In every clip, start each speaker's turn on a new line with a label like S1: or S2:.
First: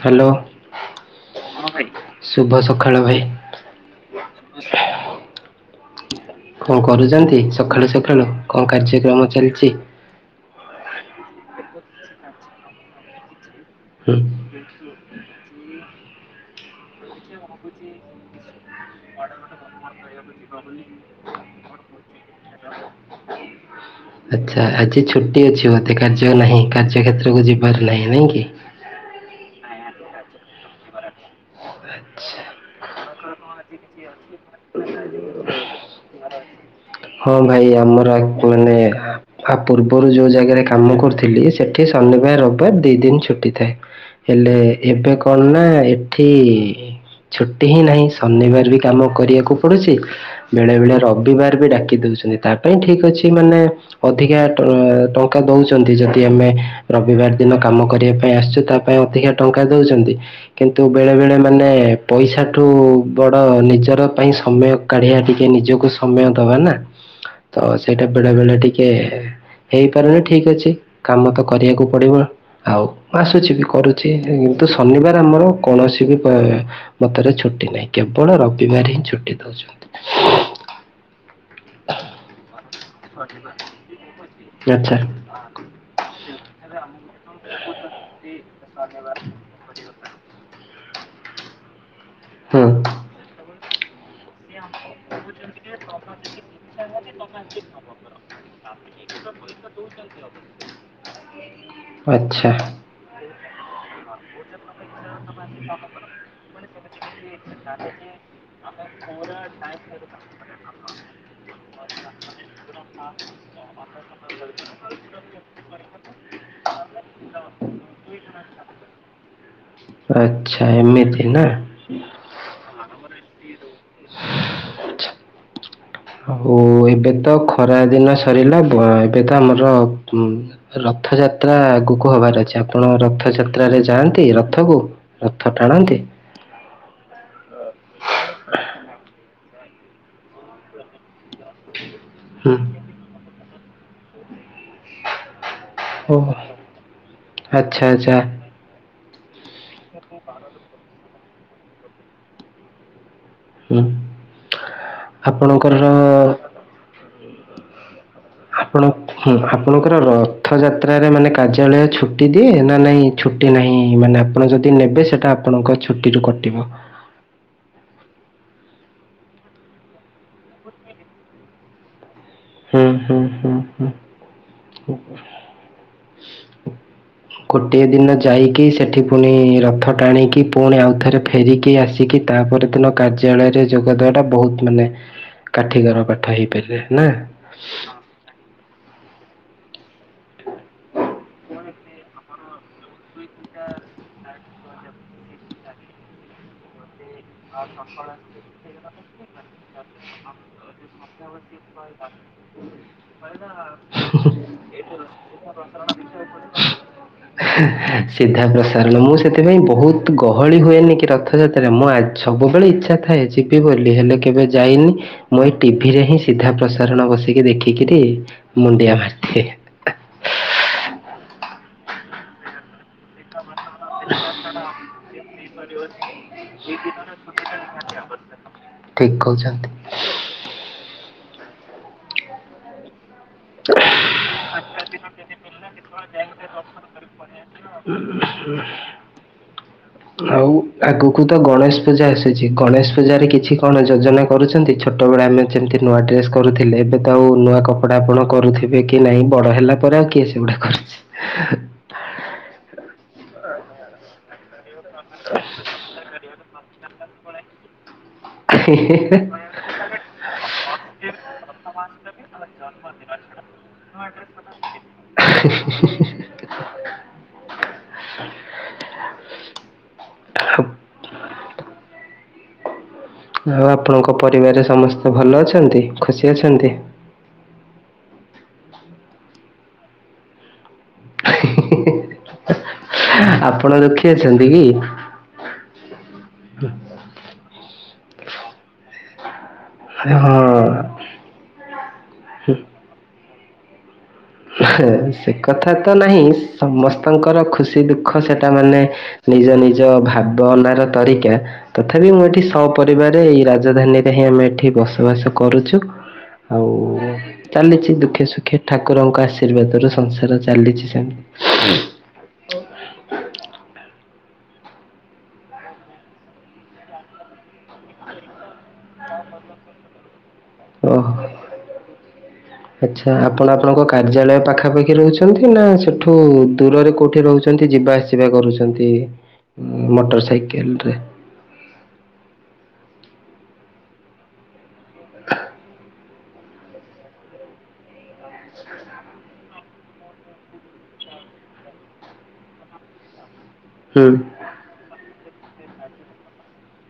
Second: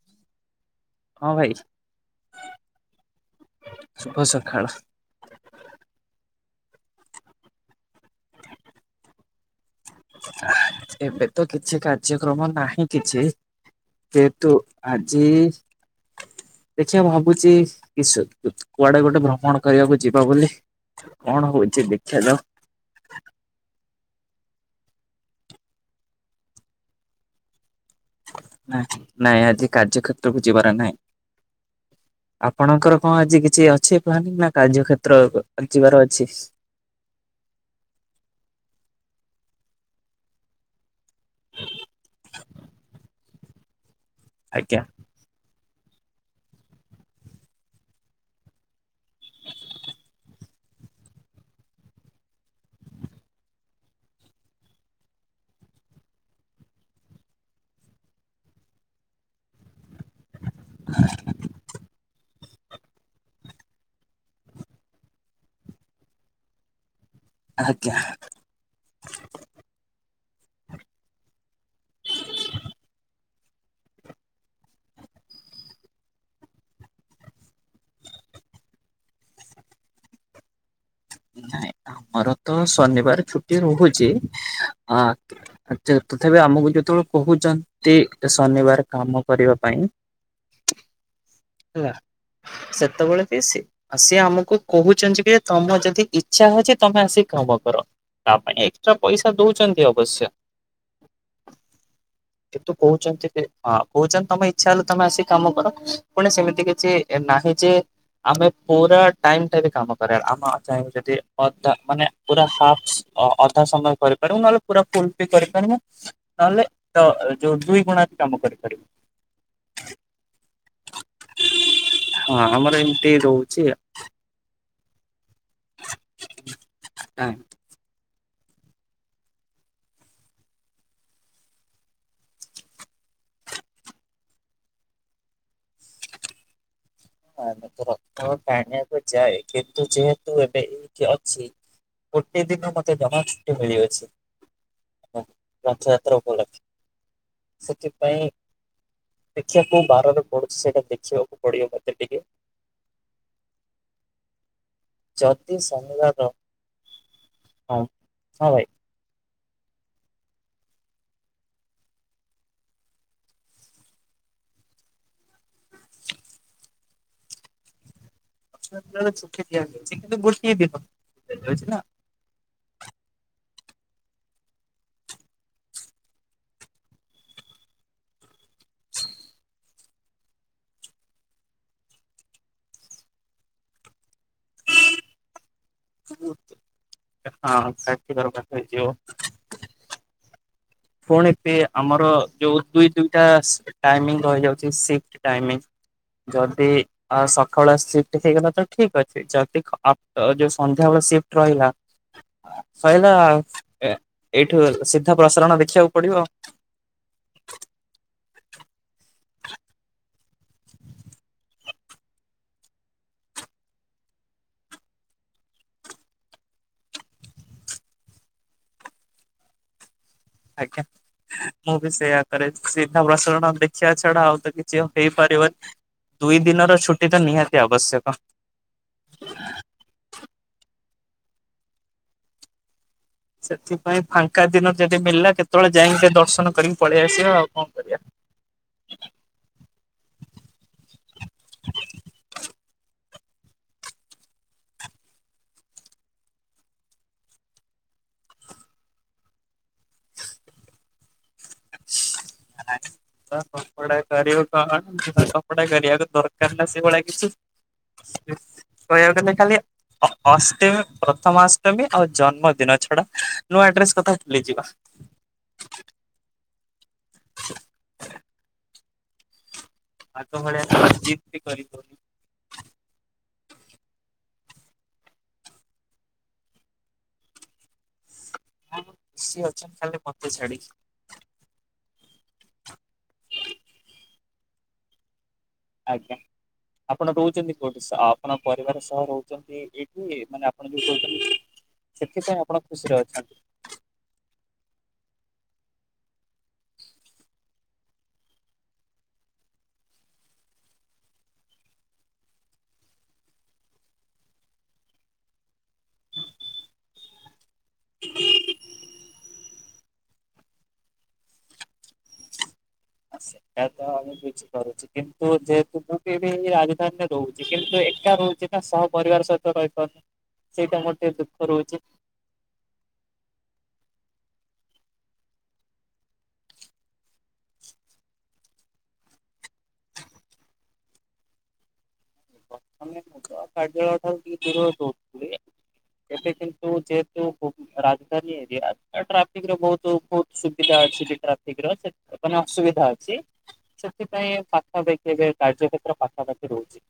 S1: Hello
S2: ହଁ ଭାଇ
S1: ଶୁଭ ସକାଳ ଭାଇ,
S2: ଶୁଭ ସଖାଳ।
S1: କଣ କରୁଛନ୍ତି ସକାଳୁ ସକାଳୁ କଣ କାର୍ଯ୍ୟକ୍ରମ ଚାଲିଚି।
S2: ଏବେ ତ କିଛି କାର୍ଯ୍ୟକ୍ରମ ନାହିଁ କିଛି
S1: ହୁଁ
S2: ସେହେତୁ ଆଜି ଦେଖିବା ହବ ଭାବୁଚି କି କୁଆଡେ ଗୋଟେ ଭ୍ରମଣ କରିବାକୁ ଯିବା ବୋଲି କଣ ହଉଚି ଦେଖିବା ହ
S1: ହ [inaudible] ଆଚ୍ଛା ଆଜି ଛୁଟି ଅଛି ବୋଧେ କାର୍ଯ୍ୟ ନାହିଁ କାର୍ଯ୍ୟ କ୍ଷେତ୍ରକୁ ଯିବାର ନାହିଁ ନାଇଁ କି?
S2: ନାଇଁ ଆଜି କାର୍ଯ୍ୟକ୍ଷେତ୍ରକୁ ଯିବାର ନାହିଁ
S1: ଆଚ୍ଛା।
S2: ଆପଣଙ୍କର? ହଁ ଆଜି କିଛି ଅଛି ପ୍ଲାନିଂ ନା କାର୍ଯ୍ୟ କ୍ଷେତ୍ର ଯିବାର ଅଛି।
S1: ହଁ ଭାଇ ଆମର ଆକଚୁଆଲି ଆଉ ପୂର୍ବରୁ ଯୋଉ ଜାଗାରେ କାମ କରୁଥିଲି ସେଠି ଶନିବାର ରବିବାର ଦି ଦିନ ଛୁଟି ଥାଏ। ହେଲେ
S2: ଆଜ୍ଞା
S1: ଏବେ କଣ ନା ଏଠି ଛୁଟି ହିଁ ନାହିଁ ଶନିବାର ବି କାମ କରିବାକୁ ପଡୁଛି ବେଳେବେଳେ ରବିବାର ବି ଡା ଦେଉଛନ୍ତି ତା ପାଇଁ ଠିକ ଅଛି ମାନେ ଅଧିକା ଟଙ୍କା ଦଉଛନ୍ତି ଯଦି ଆମେ ରବିବାର ଦିନ କାମ କରିବା ପାଇଁ ଆସିଛୁ ତା ପାଇଁ ଅଧିକା ଟଙ୍କା ଦଉଛନ୍ତି କିନ୍ତୁ ବେଳେ ବେଳେ ମାନେ ପଇସା ଠୁ ବଡ଼ ନିଜର ପାଇଁ ସମୟ କାଢ଼ିବା ଟିକେ ନିଜକୁ ସମୟ ଦବା ନା। ତ
S2: ଆଜ୍ଞା
S1: ସେଇଟା ବେଳେ ବେଳେ ଟିକେ ହେଇପାରୁନି। ଠିକ ଅଛି କାମ ତ କରିବାକୁ ପଡିବ ଆଉ ଆସୁଛି ବି କରୁଛି କିନ୍ତୁ ଶନିବାର ଆମ ଆମର କୌଣସି ବି ମତରେ ଛୁଟି ନାହିଁ କେବଳ ରବିବାର ହିଁ ଛୁଟି ଦଉଛନ୍ତି।
S2: ନାଇଁ
S1: [inaudible]
S2: ଆମର ତ ଶନିବାର ଛୁଟି ରହୁଛି
S1: ଆଚ୍ଛା
S2: ଆ ଆଛା ତଥାପି ଆମକୁ ଯେତେବେଳେ କହୁଛନ୍ତି ଏ ଶନି ଶନିବାରେ କାମ କରିବା ପାଇଁ ହେଲା।
S1: ହଁ
S2: ସେତେବେଳେ ବି ସେ ସିଏ ଆମକୁ କହୁଛନ୍ତି କି ତମ ଯଦି ଇଛା ଅଛି ତମେ ଆସି କାମ କର ତା ପାଇଁ ଏକ୍ସଟ୍ରା ପଇସା ଦଉଛନ୍ତି ଅବଶ୍ୟ।
S1: ଆଚ୍ଛା
S2: କିନ୍ତୁ କହୁଛନ୍ତି ଯେ ହଁ କହୁଛନ୍ତି ତମ ଇଚ୍ଛା ହେଲେ ତମେ ଆସି କାମ କର ପୁଣି ସେମିତି କିଛି ଏ ନାହିଁ ଯେ ଆମେ ପୁରା ଟାଇମ ଟା ବି କାମ କରିବା ଆମ ଯଦି ଅଧା ମାନେ ପୁରା ହାପସ୍ ଅଧା ସମୟ କରିପାରିବୁ ନହେଲେ ପୁରା ଫୁଲ ବି କରିପାରିବୁ। ନହେଲେ ତ ଯୋଉ ଦୁଇ ଗୁଣା ବି କାମ କରିପାରିବୁ।
S1: ଆଛା ଏମିତି ନା।
S2: ହଁ ଆମର ଏମିତି ରହୁଛି।
S1: ଆଉ ଏବେ
S2: ଆ
S1: ତ ଖରା ଦିନ ସ ସରିଲା ଏବେ ତ ଆମର ରଥଯାତ୍ରା ଆଗକୁ ହବାର ଅଛି ଆପଣ ରଥ ରଥଯାତ୍ରାରେ ଯାଆନ୍ତି ରଥକୁ ରଥ ଟାଣନ୍ତି।
S2: ରଥ ଟାଣିବାକୁ ଯାଏ କିନ୍ତୁ ଯେହେତୁ ଏବେ ଏଇଠି ଅଛି। ଗୋଟେ
S1: ହୁଁ
S2: ଦିନ ମତେ ଜମା ଛୁଟି ମିଳିଅଛି।
S1: ଓ
S2: ରଥଯାତ୍ରା ଉପଲକ୍ଷ
S1: ଆଚ୍ଛା ଆଚ୍ଛା
S2: ସେଥିପାଇଁ ଦେଖିବା କଉବାରରେ ପଡୁଛି ସେଟା ଦେଖିବାକୁ ପଡିବ ମତେ ଟିକେ।
S1: ହୁଁ।
S2: ଯଦି
S1: ଆପଣଙ୍କର
S2: ଶନିବାର ହଁ ହଁ ଭାଇ
S1: ଆପଣ ହୁଁ ଆପଣଙ୍କର ରଥଯାତ୍ରାରେ ମାନେ କାର୍ଯ୍ୟାଳୟ ଛୁଟି ଦିଏ ନା ନାହିଁ ଛୁଟି ନାହିଁ ମାନେ ଆପଣ ଯଦି ନେବେ ସେଟା ଆପଣଙ୍କ ଛୁଟିରୁୁ କଟିବ।
S2: ରଥଯାତ୍ରାରେ ଛୁଟି ଦିଆଯାଇଛି କିନ୍ତୁ ଗୋଟିଏ ଦିନ ଦିବାଝଛି ନା।
S1: ହୁଁ ହୁଁ ହଁ ହଁ। ଗୋଟିଏ ଦିନ ଯାଇକି ସେଠି ପୁଣି ରଥ ଟାଣିକି ପୁଣି ଆଉଥରେ ଫେରିକି ଆସିକି ତାପର ଦିନ କାର୍ଯ୍ୟାଳୟରେ ଯୋଗଦେବାଟା ବହୁତ ମାନେ କାଠିିକର ପାଠ ହେଇପାରିଲେ ନା?
S2: ହଁ କାଠୀକର ପାଠ ହେଇଥିବ। ପୁଣି ପିଏ ଆମର ଯୋଉ ଦୁଇ ଦୁଇଟା ଟାଇମିଂ ରହିଯାଉଛି ସିଫ୍ ଟାଇମିଂ। ଯଦି ଆ ସକାଳୁଆ ସିଫ୍ଟ ହେଇଗଲା ତ ଠିକ ଅଛି। ସେ ଯଦି ଯୋଉ ସନ୍ଧ୍ୟାବେେଳେ ସିଫ୍ଟ ରହିଲା। ଶଇଲା ଆଉ ଏ ଏଇଠୁ ସିଧା ପ୍ରସାରଣ ଦେଖି ଦେଖିବାକୁ ପଡିବ ଆଉ।
S1: ସିଧା ପ୍ରସାରଣ ମୁଁ ସେଥିପାଇଁ ବହୁତ ଗହଳି ହୁଏନି କି ରଥଯାତ୍ରାରେ ମୁଁ ସବୁବେଳେ ଇଚ୍ଛା ଥାଏ ଯିବି ବୋଲି ହେଲେ କେବେ ଯାଇନି ମୁଁ ଏ ଟିଭିରେ ହିଁ ସିଧା ପ୍ରସାରଣ ବସି ଟିକେ ଦେଖିକିରି ମୁଣ୍ଡିଆ ମାରି
S2: ଆଜ୍ଞା ମୁଁ ବି ସେଇୟା କରେ ସିଧା ପ୍ରସାରଣ ଦେଖି ତା ଛଡା ଆଉ ତ କିଛି ହେଇପାରିବନି ଦୁଇ ଦିନର ଛୁଟି ତ ନିହାତି ଆବଶ୍ୟକ।
S1: ଠିକ୍ କହୁଛନ୍ତି।
S2: ସେଥିପାଇଁ ଫାଙ୍କା ଦିନ ଯଦି ମିଳିଲା କେତେବେଳେ ଯାଇକି ଟିକେ ଦର୍ଶନ କରିକି ପଳେଇ ଆସିବା ଆଉ କଣ କରିବା।
S1: ଆଉ ଆଗକୁ ତ ଗଣେଶ ପୂଜା ଆସିଛି ଗଣେଶ୍। ପୂଜାରେ କିଛି କଣ ଯୋଜନା କରୁଛନ୍ତି ଛୋଟବେଳେ ଆମେ ଯେମିତି ନୂଆ ଡ୍ରେସ୍ କରୁଥିଲେ ଏବେ ତ ଆଉ ନୂଆ କପଡ଼ା ଆପଣ କରୁଥିବେ କି ନାଇଁ ବଡ ହେଲା ପରେ ଆଉ କିଏ ସେଗୁଡା କରୁଛି।
S2: କପଡା କରିବୁ କଣ କପଡା କରିବାକୁ ଦରକାର ନା ସେଭଳିଆ କିଛି। କହିବା ଗଲେ ଖାଲି ଅଷ୍ଟମୀ ପ୍ରଥମାଷ୍ଟମୀ ଆଉ ଜନ୍ମଦିନ ଛଡା ନୂଆ ଡ୍ରେସ୍ କଥା ଭୁଲିଯିବା।
S1: [inaudible]
S2: ଆଗ ଭଳିଆ ତ ଆଉ ଜିଦ୍ ବି କରିହେବନି।
S1: ଆଉ ଆପଣଙ୍କ ପରିବାରରେ ସମସ୍ତେ ଭଲ ଅଛନ୍ତି ଖୁସି ଅଛନ୍ତି। [inaudible]
S2: ଖୁସି ଅଛନ୍ତି ଖାଲି ମତେ ଛାଡି କି।
S1: ଆପଣ ଦୁଃଖୀ ଅଛନ୍ତି କି?
S2: ଆଜ୍ଞା ଆପଣ ରହୁଛନ୍ତି କୋଉଠି ସହ ଆପଣ ପରିବାର ସହ ରହୁଛନ୍ତି। ଏଇଠୁ ଏ
S1: ହଁ
S2: ମାନେ ଆପଣ ଯୋଉ କହୁଛନ୍ତି ସେଥିପାଇଁ ଆପଣ ଖୁସିରେ ଅଛନ୍ତି।
S1: ସେ କଥା ତ ନାହିଁ ସମସ୍ତଙ୍କର ଖୁସି ଦୁଃଖ ସେଟା ମାନେ ନିଜ ନିଜ ଭାବନାର ତରିକା ତଥାପି ମୁଁ ଏଠି ସପରିବାର ଏଇ ରାଜଧାନୀରେ ହିଁ ଆମେ ଏଠି ବସବାସ କରୁଛୁ ଆଉ ଚାଲିଛି ଦୁଃଖେ ସୁଖେ ଠାକୁର ଆଶୀର୍ବାଦ ରୁ ସଂସାର ଚାଲିଛି ସେମିତି।
S2: ସେଇଟା ତ ଆମେ କିନ୍ତୁ ଯେହେତୁ ମୁଁ ବି ଏବେ ଏ ରାଜଧାନୀରେ ରହୁଛି କିନ୍ତୁ ଏକା ରହୁଛି ନା ସହ ପରିବାର ସହିତ ରହିପାରୁନି। ସେଇଟା ମୋର ଟିକେ
S1: ଓହୋ
S2: ଦୁଃଖ ରହୁଛି।
S1: ଆଚ୍ଛା ଆପଣ ଆପଣଙ୍କ କାର୍ଯ୍ୟାଳୟ। ପାଖାପାଖି ରହୁଛନ୍ତି ନା ସେଠୁ ଦୂରରେ କୋଉଠି ରହୁଛନ୍ତି ଯିବା ଆସିବା କରୁଛନ୍ତି। ମୋଟର ସାଇକେଲ୍ ରେ।
S2: ଆମେ ମୁଁ ତ କାର୍ଯ୍ୟାଳୟ ଠାରୁ ଟିକେ ଦୂର ରହୁଛୁ। ଏବେ କିନ୍ତୁ ଯେହେତୁ ରାଜଧାନୀ ଏରିଆ ଟ୍ରାଫିକ୍ ର ବହୁତ ବହୁତ ସୁବିଧା ଅଛି ଟ୍ରାଫିକ୍ ର ମାନେ ସୁବିଧା ଅଛି
S1: ହୁଁ
S2: ସେଥିପାଇଁ ପାଖାପାଖି ଏବେ କାର୍ଯ୍ୟ କ୍ଷେତ୍ର ପାଖାପାଖି ରହୁଛି।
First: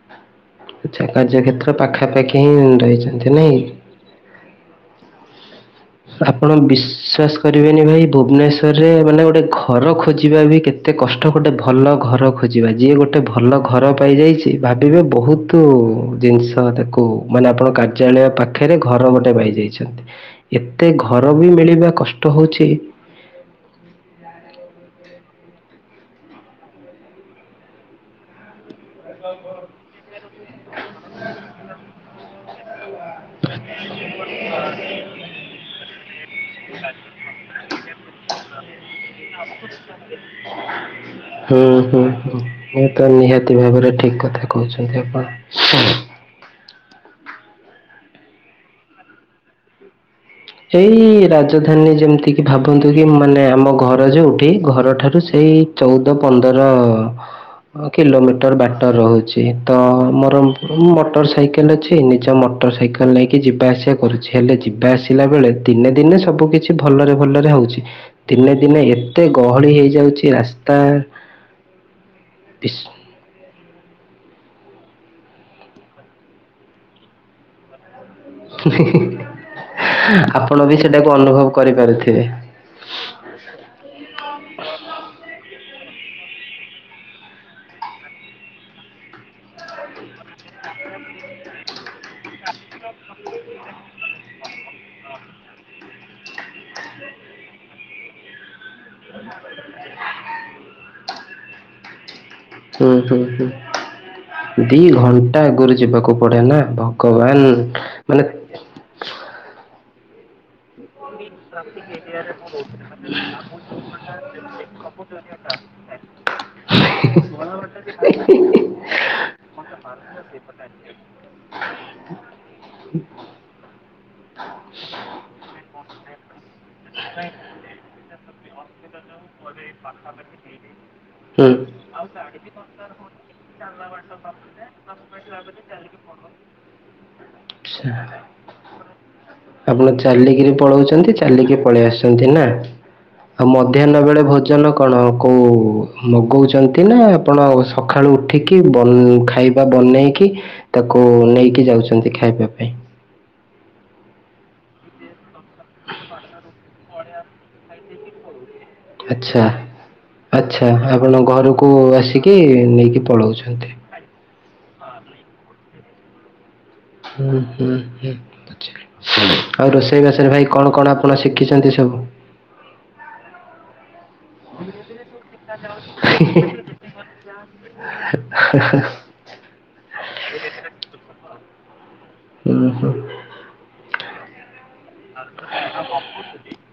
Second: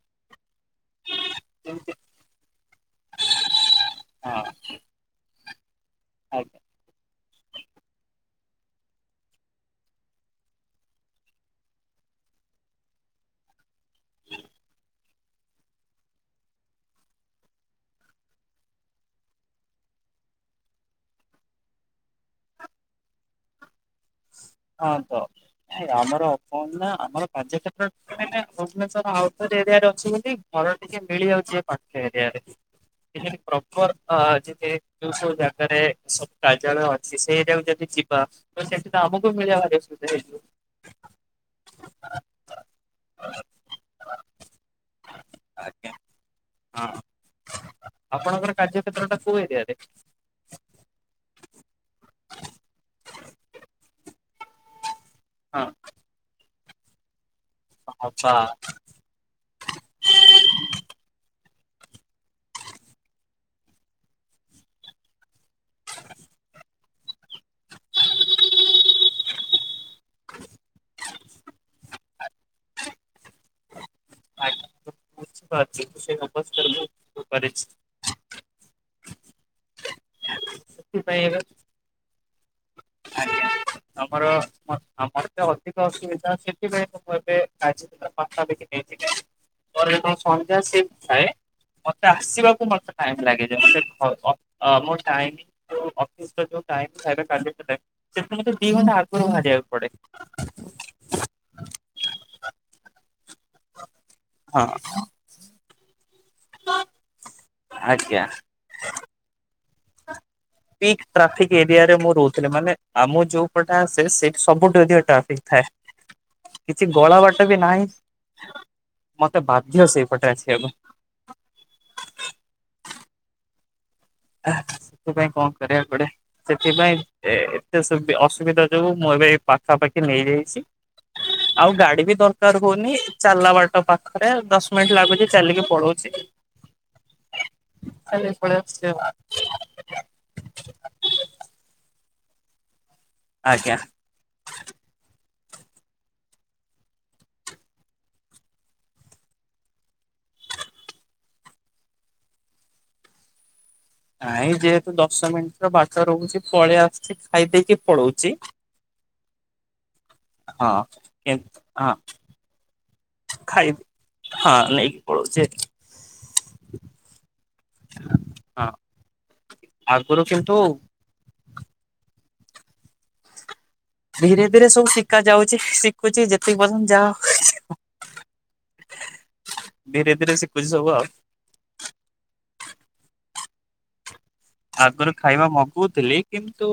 S1: ଆଚ୍ଛା କାର୍ଯ୍ୟ କ୍ଷେତ୍ର
S2: ଯେମିତି
S1: ପାଖାପାଖି ହିଁ ରହିଛନ୍ତି ନାଇଁ କି?
S2: ହଁ
S1: ଆପଣ
S2: ଆଜ୍ଞା
S1: ବିଶ୍ଵାସ କରିବେନି ଭାଇ ଭୁବନେଶ୍ୱର ରେ ମାନେ ଗୋଟେ ଘର ଖୋଜିବା ବି କେତେ କଷ୍ଟ ଗୋଟେ ଭଲ ଘର ଖୋଜିବା ଯିଏ ଗୋଟେ ଭଲ। ଘର ପାଇ ଯାଇଛି ଭାବିବେ ବହୁତ ଜିନିଷ ତାକୁ ମାନେ ଆପଣ କାର୍ଯ୍ୟାଳୟ ପାଖରେ ଘର ଗୋଟେ ପାଇଯାଇଛନ୍ତି। ଏତେ ଘର ବି ମିଳିବା କଷ୍ଟ ହଉଛି।
S2: ହଁ ତ। ନାଇଁ ଆମର ଅପର ନା ଆମର କାର୍ଯ୍ୟ କ୍ଷେତ୍ର ମାନେ ଭୁବନେଶ୍ୱର ଆଉଟର ଏରିଆରେ ଅଛି ବୋଲି ମୋର ଟିକେ ମିଳିଯାଉଛି ଏ ପାଖ ଏରିଆରେ। ଏ ପ୍ରପର ଯିବେ ଏ ସବୁ ଜାଗାରେ ସବୁ କାର୍ୟାଳୟ ଅଛି ସେଟାକୁ ଯଦି ଯିବା ତ ସେଠି ତ ଆମକୁ ମିଳିବାର ସୁବିଧା ହେଇଯିବ।
S1: ହୁଁ ହୁଁ ହୁଁ ଏ ତ ନିହାତି ଭାବରେ ଠିକ କଥା କହୁଛନ୍ତି ଆପଣ।
S2: ଆଜ୍ଞା ହଁ ଆପଣଙ୍କର କାର୍ଯ୍ୟକ୍ଷେତ୍ର ଟା କୋଉ ଏରିିଆରେ?
S1: ଏଇ ରାଜଧାନୀ ଯେମିତି କିି ଭାବନ୍ତୁ କି ମାନେ ଆମ ଘର ଯୋଉଠି ଘରଠାରୁ ସେଇ
S2: ହଁ
S1: ଚଉଦ ପନ୍ଦର
S2: ହବା
S1: କିଲୋମିଟର ବାଟ ରହୁଛି ତ ମୋର ମୋଟର ସାଇକେଲ୍ ଅଛି ନିଜ ମୋଟର ସାଇକେଲ ନେଇକି ଯିବା ଆସିବା କରୁଛି ହେଲେ ଯିବା ଆସିବା ଥିଲା ବେଳେ ଦିନେ ଦିନେ ସବୁ କିଛି ଭଲରେ ଭଲରେ ହଉଛି ଦିନେ ଦିନେ ଏତେ ଗହଳି ହେଇଯାଉଛି। ରାସ୍ତା।
S2: [unintelligible]
S1: ଆପଣ ବି ସେଟାକୁ
S2: ସେଥିପାଇଁ ଏବେ
S1: ଅନୁଭବ କରିପାରୁଥିବେ।
S2: ଆଜ୍ଞା ଆମର ମତେ
S1: [inaudible]
S2: ଅଧିକ ଅସୁବିଧା ସେଥିପାଇଁ ମୁ ମୁଁ ଏବେ କଯ୍ୟ ରପାଖି ନେଇଥିଲି। ପରେ ସନ୍ଧ୍ୟା ସେ ଇଟି ଥାଏ। ମତେ ଆସିବାକୁ ମତେ ଟାଇମ ଲାଗେଛି ମତେ ମୋ ଟାଇ ଅଫିସ ର ଯୋଉ। ଟାଇମ ସାଢେ କାଯ୍ୟ କାରି ସେଥିରୁ ମେତେ ଦି ଘଣ୍ଟା ଆଗରୁ ବାହାରିବାକୁ ପଡେ।
S1: ହୁଁ ହୁଁ ହୁଁ
S2: ହଁ
S1: ଦି ଘଣ୍ଟା ଆଗରୁ ଯିବାକୁ ପଡେ ନା ଭଗବାନ
S2: ଆଜ୍ଞା।
S1: ମାନେ
S2: ପିକ୍ ଟ୍ରାଫିକ ଏରିଆରେ ମୁଁ ରହୁଥିଲି ମାନେ ଆମ ଯୋଉ ପଟା ଆସେ ସେଇଠି ସବୁଠୁ ଅଧିକ ଟ୍ରାଫିକ୍ ଥାଏ।
S1: [unintelligible]
S2: କିଛି ଗଳା ବାଟ ବି ନାହିଁ
S1: ମଟ ମର
S2: ମତେ ବାଧ୍ୟ
S1: ସେଇ
S2: ସେଇପଟେ ଆସିବାକୁ
S1: ପଟେ ଆସିବାକୁ ପଡେ।
S2: ସେଥିପାଇଁ କଣ କରିବା ପଡେ? ସେଥିପାଇଁ ଏତେ ଅସୁବିଧା ଯୋଗୁ ମୁଁ ଏବେ ପାଖାପାଖି ନେଇଯାଇଛି।
S1: ହୁଁ
S2: ଆଉ ଗାଡି ବି ଦରକାର ହଉନି ଚାଲା ବାଟ ପାଖରେ ଦଶ ମିନିଟ ଲାଗୁଛି ଚାଲିକି ପଳଉଛି।
S1: ହଁ।
S2: ଖାଇଦେଇ କି ପଲଇ ଆସୁଚି ଆଉ।
S1: ଆପଣ ଚାଲିକିରି ପଳଉଛନ୍ତି ଚାଲିକି ପଳେଇ ଆସୁଛନ୍ତି ନା? ଆଉ
S2: ଆଜ୍ଞା।
S1: ମଧ୍ୟାହ୍ନ ବେଳେ ଭୋଜନ କଣ? କୋଉ ମଗଉଛନ୍ତି ନା ଆପଣ ସକାଳୁ ଉଠିକି ଖାଇବା ବନେଇକି? ତାକୁ ନେଇକି ଯାଉଛନ୍ତି ଖାଇବା ପାଇଁ।
S2: ନାଇଁ ଯେହେତୁ ଦଶ ମିନିଟ ର ବାଟ ରହୁଛି ପଳେଇ ଆସଛି ଖାଇ ଦେଇେଇକି ପଳଉଛି।
S1: ଆଛା ଆଚଛା
S2: ହଁ।
S1: ଆପଣ
S2: କିନ୍ତୁ
S1: ଘରକୁ
S2: ହଁ
S1: ଆସିକି ନେଇକି ପଳାଉଛନ୍ତି।
S2: ନ ପଳଛ [unintelligible]
S1: ହଁ ହୁଁ ହୁଁ, ଆଉ ରୋଷେଇ
S2: ଆଗରୁ
S1: ବାସରେ ଭାଇ
S2: କିନ୍ତୁ
S1: କଣ କଣ ଆପଣ ଶ? ଶିଖିଛନ୍ତି ସବୁ
S2: ଧୀରେ, ଧୀରେ, ସବୁ ଶିକ ଶା ଯାଉଛି ଶିଖୁଛି, ଯେତିକି
S1: ହୁଁ
S2: ପର୍ଯ୍ୟନ୍ତ ଯା ଧୀରେ ଧୀରେ ଶିଖୁଛି ସବୁ, ଆଉ
S1: ହୁ ହୋ
S2: ଆଗରୁ ଖାଇବା ମଗଉଥିଲି କିନ୍ତୁ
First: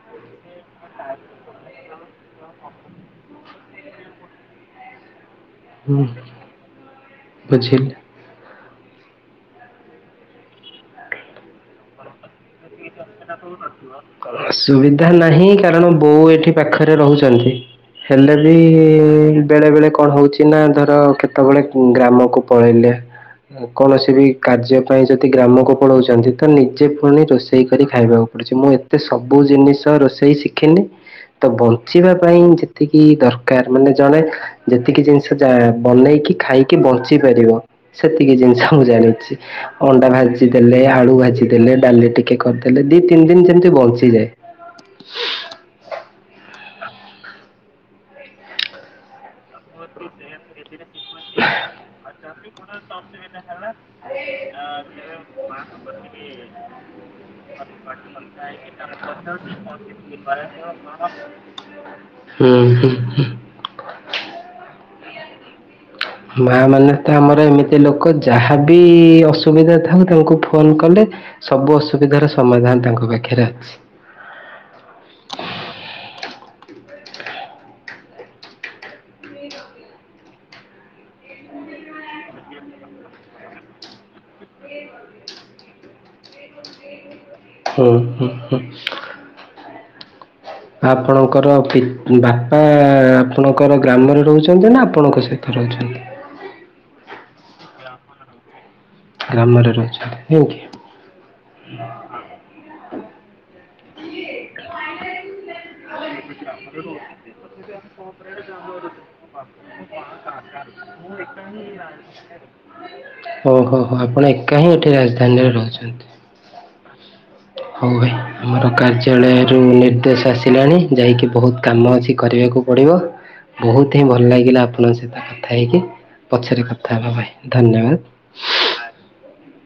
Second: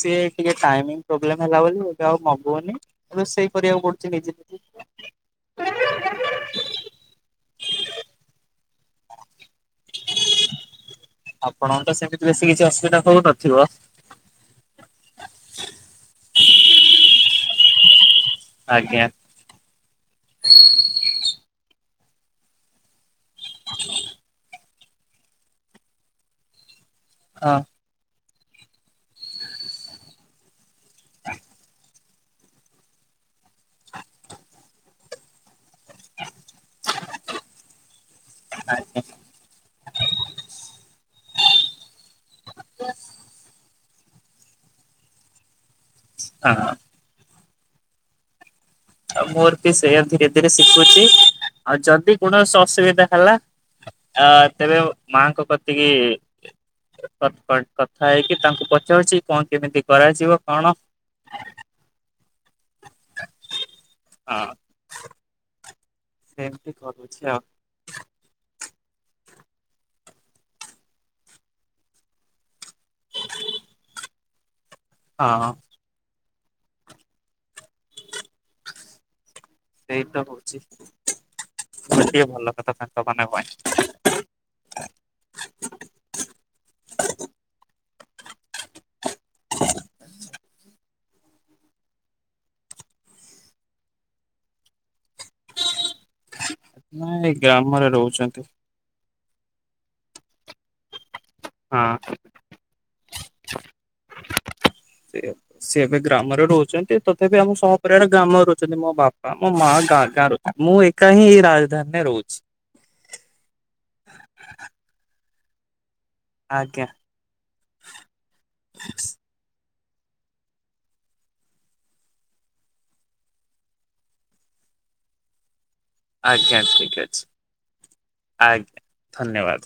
S2: ସେ ଟାଇମ ପ୍ରୋବ୍ଲେମ୍ ହେଲା ବୋଲି ଏବେ ଆଉ ହୁହନିବେ ସେଇ କରିବାକୁ ପଡୁଛି ନିଜେ ନି
S1: ହଁ ବୁଝିଲି।
S2: ଆପଣଙ୍କ ତ ସେମିତି ବେଶୀ କିଛି ଅ
S1: ସୁବିଧା ନାହିଁ କାରଣ -ବୋଉ ଏଠି ପାଖରେ ରହୁଛନ୍ତି ହେଲେ ବି,
S2: ଆଜ୍ଞା
S1: ବେଳେ ବେଳେ କଣ ହଉଛି ନା- ଧର କେତେବେଳେ ଗ୍ରାମକୁ ପଳେଇଲେ କୌଣସି ବି କାର୍ଯ୍ୟ ପାଇଁ ଯଦି ଗ୍ରାମକୁ ପଳାଉଛନ୍ତି ତ ନିଜେ ପୁଣି
S2: ହଁ
S1: ରୋଷେଇ କରି ଖାଇବାକୁ ପଡୁଛି, ମୁଁ ଏତେ ସବୁ ଜିନିଷ ରୋଷେଇ ଶିଖିନି ତ ବଞ୍ଚିବା ପାଇଁ ଯେତିକି ଦରକାର ମାନେ ଜଣେ ଯେତିକି ଜିନିଷ ଯ ବନେଇକି ଖାଇକି ବଞ୍ଚି ପାରିବ। ସେତିକି ଜିନିଷ ମୁଁ
S2: ଆଜ୍ଞା
S1: ଜାଣିଛି। ଅଣ୍ଡା ଭାଜିଦେଲେ, ଆଳୁ ଭାଜି ଦେଲେ, ଡାଲି ଟିକେ କରିଦେ ଦେଲେ, ଦି ତିନି ଦିନ ଯେମିତି ବଞ୍ଚିଯାଏ।
S2: ହଁ ଉ ମୋର ପି ସେ ଧୀରେ ଧୀରେ ଶିଖୁଛି। ଆଉ ଯଦି
S1: ଆ
S2: କୌଣସି
S1: କଣ
S2: ଅସୁବିଧା ହେଲା
S1: ତ
S2: ଆ
S1: ହେଲା
S2: ତେବେ
S1: ସେ
S2: ମାଙ୍କ
S1: ମାଙ୍କି
S2: କତିକି
S1: [unintelligible]
S2: କଥା ହେଇକି ତାଙ୍କୁ ପଚାରୁଛି, କଣ କେମିତି କରାଯିବ କଣ?
S1: ହୁଁ ହଁ
S2: ହଁ
S1: ମା
S2: ସେମିତି
S1: ମାନେ ତ
S2: କରୁଛି ଆଉ
S1: ଆମର ଏମିତି ଲୋକ, ଯାହା ବି ଅସୁବିଧା ଥାଉ, ତାଙ୍କୁ ଫୋନ୍ କଲେ ସବୁ ଅସୁବିଧାର ସମାଧାନ ତାଙ୍କ ପାଖରେ
S2: ହଁ
S1: ହ [unintelligible]
S2: ସେଇ ତ ହଉଛି ଟିକେ ଭଲ ଲ କଥା ତ କ
S1: [unintelligible] ହୁଁ ହୁଁ ହୁଁ ଆପଣଙ୍କର ବାପା, ଆପଣଙ୍କର ଗ୍ରାମରେ ରହୁଛନ୍ତି ନା ଆପଣଙ୍କ ସହିତ? ରଛି [unintelligible]
S2: ନାଇଁ ଗ୍ରାମରେ ରହୁଛନ୍ତି।
S1: ଗ୍ରାମରେ ରହୁଛନ୍ତି
S2: ହଁ
S1: [unintelligible]
S2: ସେ ଏବେ ଗ୍ରାମରେ ରହୁଛନ୍ତି ତଥାପି ଆମ ସହପରିବାର ଗ୍ରାମ ରହୁଛନ୍ତି ମୋ ବାପା, ମୋ ମା, ଗାଁ ଗାଁ ରହୁଛନ୍ତି ମୁଁ ଏକା ହିଁ ଏଇ ରାଜଧାନୀରେ ରହୁଛି।
S1: ଓହୋ ହୋ ଆପଣ ଏକା ହିଁ ଏଠି ରାଜଧାନୀରେ ରହୁ ଛନ୍ତି।
S2: ଆଜ୍ଞା।
S1: ହଉ ଭାଇ ଆମର କାର୍ଯ୍ୟାଳୟରୁ ନିର୍ଦ୍ଦେଶ ଆସିଲାଣି ଯାଇକି ବହୁତ କାମ ଅଛି କରିବାକୁ ପଡିବ। ବହୁତ ହିଁ ଭଲ ଲାଗିଲା ଆପଣଙ୍କ ସହିତ କଥା ହେଇକି।
S2: ଆଜ୍ଞା
S1: ପଛରେ
S2: ଠିକ
S1: କଥା ହବା
S2: ଅଛି
S1: ଭାଇ ଧନ୍ୟବାଦ।
S2: ଆଜ୍ଞା ଧନ୍ୟବାଦ।